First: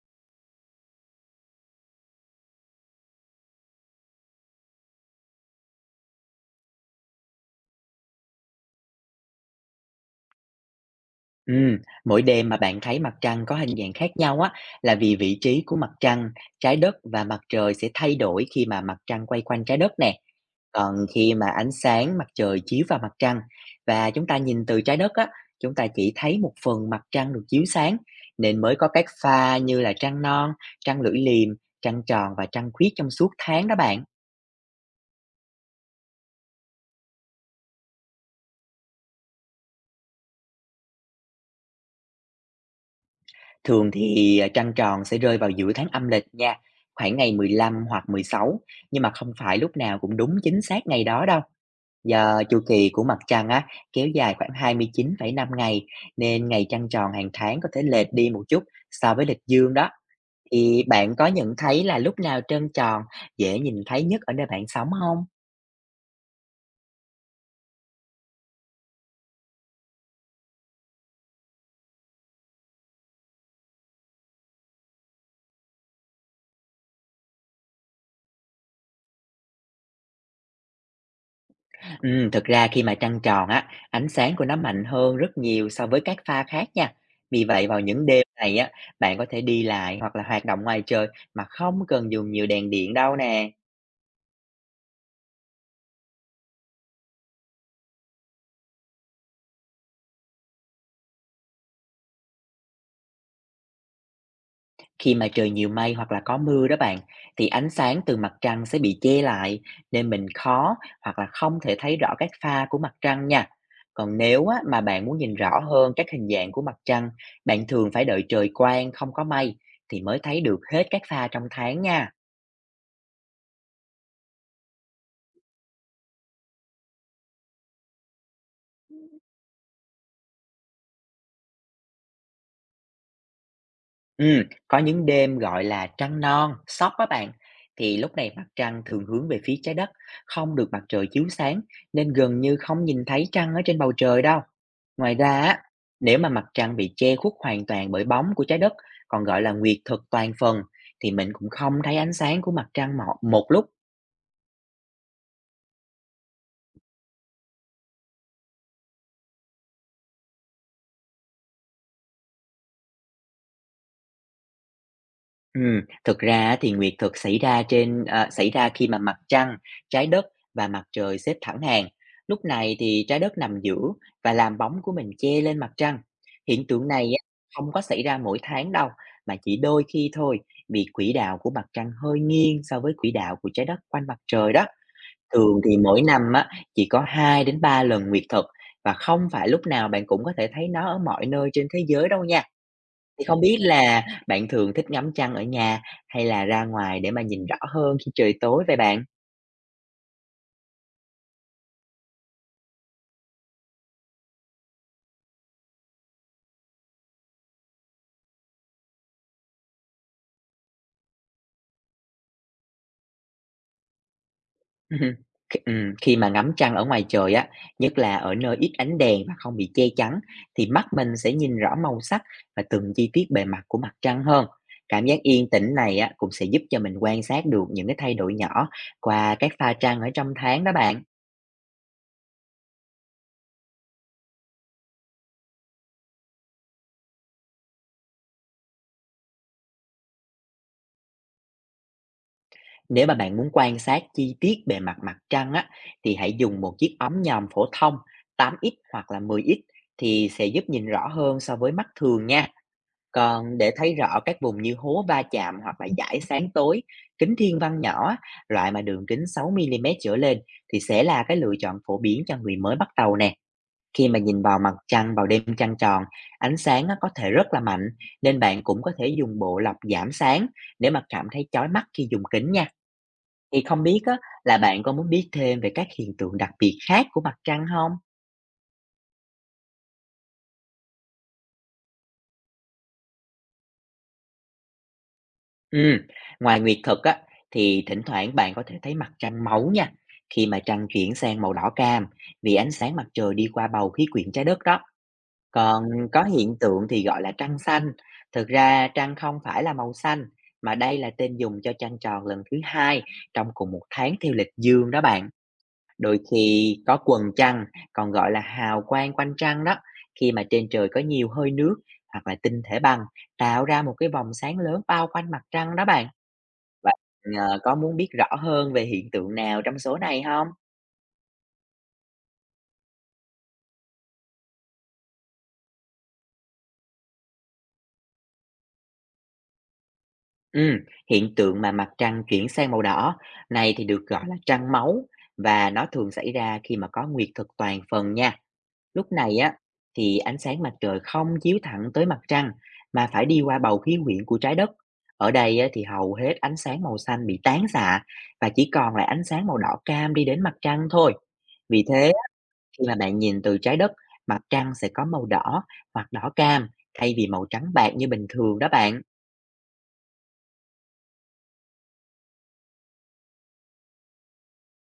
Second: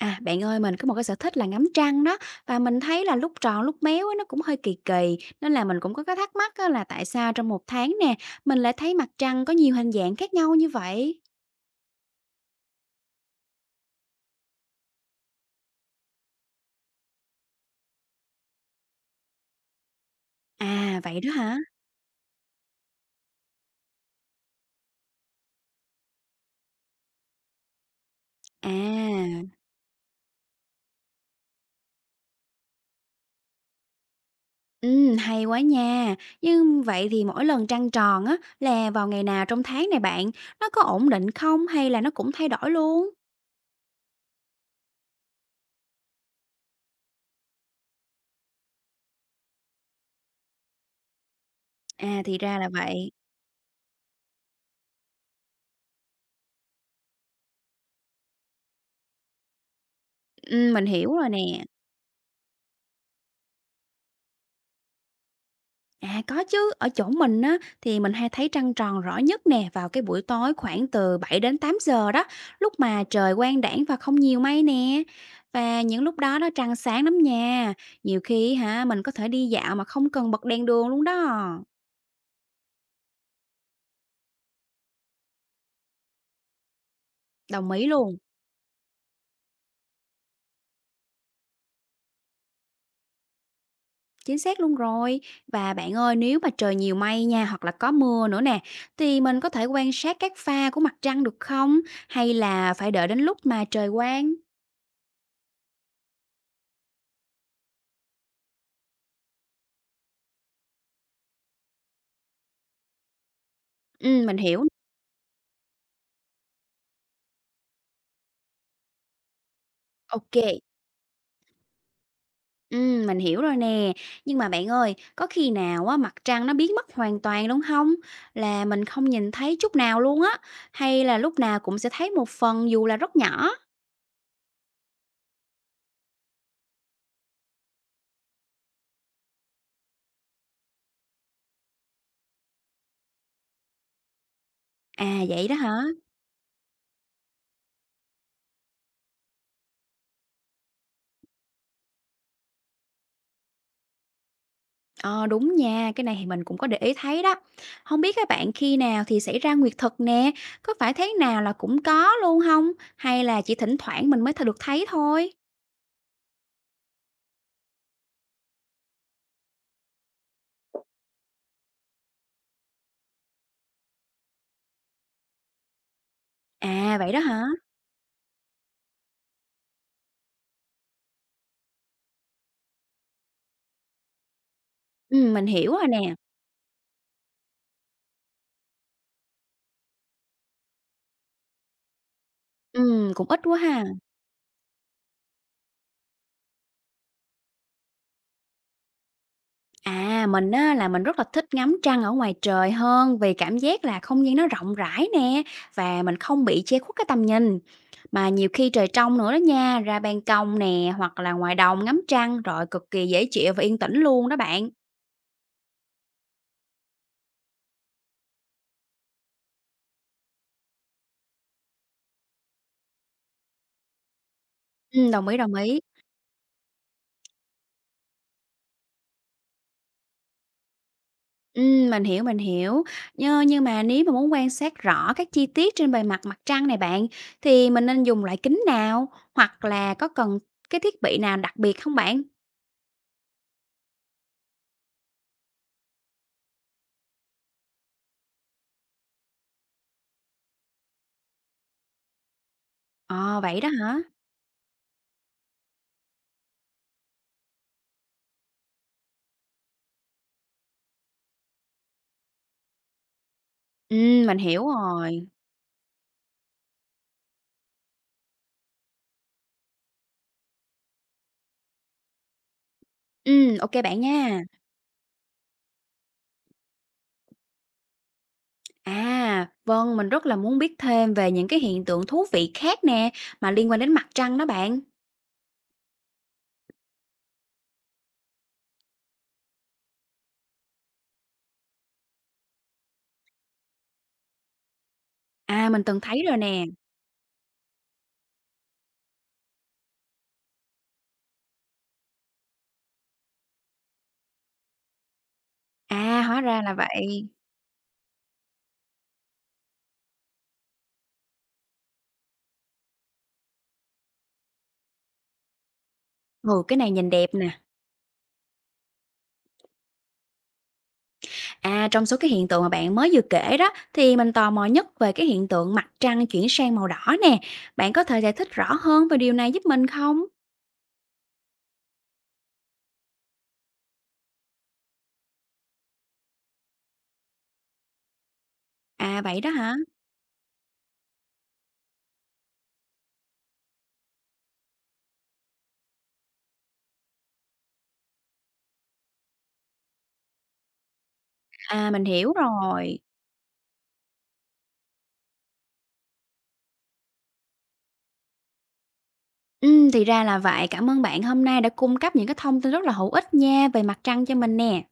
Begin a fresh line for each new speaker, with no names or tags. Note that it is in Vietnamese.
À, bạn ơi, mình có một cái sở thích là ngắm trăng đó và mình thấy là lúc tròn lúc méo á, nó cũng hơi kỳ kỳ nên là mình cũng có cái thắc mắc á, là tại sao trong một tháng nè mình lại thấy mặt trăng có nhiều hình dạng khác nhau như vậy?
Ừm, Mỗi đêm mà bạn thấy mặt trăng có hình dạng khác nhau á là vì vị trí của mặt trăng, trái đất và mặt trời sẽ thay đổi khi mà mặt trăng quay quanh trái đất nè. Còn
À, vậy đó
khi mà
hả?
ánh sáng mặt trời chiếu vào mặt trăng và chúng ta nhìn từ trái đất á, chúng ta chỉ thấy một phần mặt trăng được chiếu sáng nên mới có các
À,
pha như là trăng non, trăng lưỡi liềm, trăng tròn và trăng khuyết trong suốt tháng đó bạn.
ừ, hay quá nha. Nhưng vậy thì mỗi lần trăng tròn á là vào ngày nào trong tháng này bạn, nó có ổn định không hay là nó cũng thay đổi luôn?
Thường thì, trăng tròn sẽ rơi vào giữa tháng âm lịch nha, khoảng ngày 15 hoặc 16, nhưng mà không phải lúc nào cũng đúng chính xác ngày đó đâu.
À, thì
Do
ra
chu
là
kỳ của
vậy.
mặt trăng á, kéo dài khoảng 29,5 ngày, nên ngày trăng tròn hàng tháng có thể lệch đi một chút so với lịch dương đó.
Ừ,
Thì
mình hiểu
bạn có
rồi
nhận
nè.
thấy là lúc nào trăng tròn dễ nhìn thấy nhất ở nơi bạn sống không?
À, có chứ, ở chỗ mình á thì mình hay thấy trăng tròn rõ nhất nè vào cái buổi tối khoảng từ 7 đến 8 giờ đó, lúc mà trời quang đãng và không nhiều mây nè. Và những lúc đó nó trăng sáng lắm nha. Nhiều khi hả mình có thể đi dạo mà không cần bật đèn đường luôn đó.
Thực ra khi mà trăng tròn á, ánh sáng của nó mạnh hơn rất nhiều so với các pha khác nha. Vì vậy
Đồng
vào
ý
những
luôn.
đêm này á, bạn có thể đi lại hoặc là hoạt động ngoài trời mà không cần dùng nhiều đèn điện đâu nè.
Chính xác luôn rồi. Và bạn ơi, nếu mà trời nhiều mây nha hoặc là có mưa nữa nè thì mình có thể quan sát các pha của mặt trăng được không? Hay là phải đợi đến lúc mà trời quang?
Khi mà trời nhiều mây hoặc là có mưa đó bạn, thì ánh sáng từ mặt trăng sẽ bị che lại nên mình khó hoặc là không thể thấy rõ các pha của mặt trăng nha. Còn
Ừ, mình
nếu á,
hiểu.
mà bạn muốn nhìn rõ hơn các hình dạng của mặt trăng, bạn thường phải đợi trời quang không có mây thì mới
Ok.
thấy được hết các pha trong tháng nha.
Mình hiểu rồi nè. Nhưng mà bạn ơi, có khi nào á mặt trăng nó biến mất hoàn toàn luôn không? Là mình không nhìn thấy chút nào luôn á, hay là lúc nào cũng sẽ thấy một phần dù là rất nhỏ?
Có những đêm, gọi là, trăng non, sóc á bạn, thì lúc này mặt trăng thường hướng về phía trái đất, không được mặt trời chiếu sáng nên gần như không nhìn thấy trăng ở trên bầu trời đâu. Ngoài
À,
ra
vậy đó
á,
hả?
nếu mà mặt trăng bị che khuất hoàn toàn bởi bóng của trái đất, còn gọi là nguyệt thực toàn phần, thì mình cũng không thấy ánh sáng của mặt trăng mọ một lúc.
Ờ, đúng nha, cái này thì mình cũng có để ý thấy đó. Không biết các bạn khi nào thì xảy ra nguyệt thực nè, có phải tháng nào là cũng có luôn không? Hay là chỉ thỉnh thoảng mình mới được thấy thôi?
Thực ra á thì nguyệt thực xảy ra khi mà mặt trăng, trái đất và mặt trời xếp thẳng hàng. Lúc này thì trái đất nằm giữa và làm bóng của mình che lên mặt trăng. Hiện tượng
À, vậy
này
đó
á,
hả?
không có xảy ra mỗi tháng đâu, mà chỉ đôi khi thôi, vì quỹ đạo của mặt trăng hơi nghiêng so với quỹ đạo của trái đất quanh mặt trời đó.
Mình
Thường
hiểu
thì
rồi
mỗi
nè.
năm á, chỉ có 2 đến 3 lần nguyệt thực và không phải lúc nào bạn cũng có thể thấy nó ở mọi nơi trên thế giới đâu nha. Thì
Cũng ít
không biết
quá ha.
là bạn thường thích ngắm trăng ở nhà hay là ra ngoài để mà nhìn rõ hơn khi trời tối vậy bạn?
À, mình á, là mình rất là thích ngắm trăng ở ngoài trời hơn vì cảm giác là không gian nó rộng rãi nè và mình không bị che khuất cái tầm nhìn. Mà nhiều khi trời trong nữa đó nha, ra ban công nè hoặc là ngoài đồng ngắm trăng rồi cực kỳ dễ chịu và yên tĩnh luôn đó bạn.
Khi khi mà ngắm trăng ở ngoài trời á, nhất là ở nơi ít ánh đèn và không bị che chắn, thì mắt mình sẽ nhìn rõ màu sắc và từng chi tiết bề mặt của mặt trăng hơn. Cảm
Ừ,
giác
đồng ý,
yên
đồng
tĩnh
ý.
này á, cũng sẽ giúp cho mình quan sát được những cái thay đổi nhỏ qua các pha trăng ở trong tháng đó bạn.
Ừ, mình hiểu, mình hiểu. Nhưng mà nếu mà muốn quan sát rõ các chi tiết trên bề mặt mặt trăng này bạn thì mình nên dùng loại kính nào hoặc là có cần cái thiết bị nào đặc biệt không bạn?
Nếu mà bạn muốn quan sát chi tiết bề mặt mặt trăng á, thì hãy dùng một chiếc ống nhòm phổ thông 8x hoặc là 10x thì sẽ giúp nhìn rõ hơn so với mắt thường nha.
Ờ,
Còn
vậy đó
để
hả?
thấy rõ các vùng như hố va chạm hoặc là dải sáng tối, kính thiên văn nhỏ, á, loại mà đường kính 6 mm trở lên thì sẽ là cái lựa chọn phổ biến cho người mới bắt đầu nè.
Ừ,
Khi mà
mình
nhìn vào
hiểu
mặt trăng
rồi.
vào đêm trăng tròn, ánh sáng nó có thể rất là mạnh nên bạn cũng có thể dùng bộ lọc giảm sáng để mà cảm thấy chói mắt khi dùng kính nha. Thì
Ok
không
bạn
biết á,
nha.
là bạn có muốn biết thêm về các hiện tượng đặc biệt khác của mặt trăng không?
À, vâng, mình rất là muốn biết thêm về những cái hiện tượng thú vị khác nè, mà liên quan đến mặt trăng đó bạn.
Ừm, Ngoài nguyệt thực á, thì thỉnh thoảng bạn có thể thấy mặt trăng máu nha, khi mà trăng chuyển sang màu đỏ cam vì ánh sáng mặt trời đi qua bầu khí quyển trái đất đó.
À, mình
Còn
từng thấy
có
rồi
hiện
nè.
tượng thì gọi là trăng xanh, thực ra trăng không phải là màu xanh, mà đây là tên dùng cho trăng tròn lần thứ 2 trong cùng một tháng theo lịch dương đó bạn. Đôi
À, hóa ra là
khi có
vậy.
quầng trăng, còn gọi là hào quang quanh trăng đó, khi mà trên trời có nhiều hơi nước hoặc là tinh thể băng tạo ra một cái vòng sáng lớn bao quanh mặt trăng đó bạn.
Ừ, cái này
Bạn
nhìn đẹp nè.
ờ, có muốn biết rõ hơn về hiện tượng nào trong số này không?
À, trong số cái hiện tượng mà bạn mới vừa kể đó, thì mình tò mò nhất về cái hiện tượng mặt trăng chuyển sang màu đỏ nè. Bạn có thể giải thích rõ hơn về điều này giúp mình không?
Ừm, Hiện tượng mà mặt trăng chuyển sang màu đỏ này thì được gọi là trăng máu và nó thường xảy ra khi mà có nguyệt thực toàn phần nha. Lúc
À,
này
vậy đó
á
hả?
thì ánh sáng mặt trời không chiếu thẳng tới mặt trăng mà phải đi qua bầu khí quyển của trái đất. Ở đây á, thì hầu hết ánh sáng màu xanh bị tán xạ và chỉ còn lại ánh sáng màu đỏ cam đi đến mặt trăng thôi. Vì
À, mình
thế á,
hiểu
khi mà
rồi.
bạn nhìn từ trái đất, mặt trăng sẽ có màu đỏ hoặc đỏ cam thay vì màu trắng bạc như bình thường đó bạn.
Thì ra là vậy. Cảm ơn bạn hôm nay đã cung cấp những cái thông tin rất là hữu ích nha về mặt trăng cho mình nè.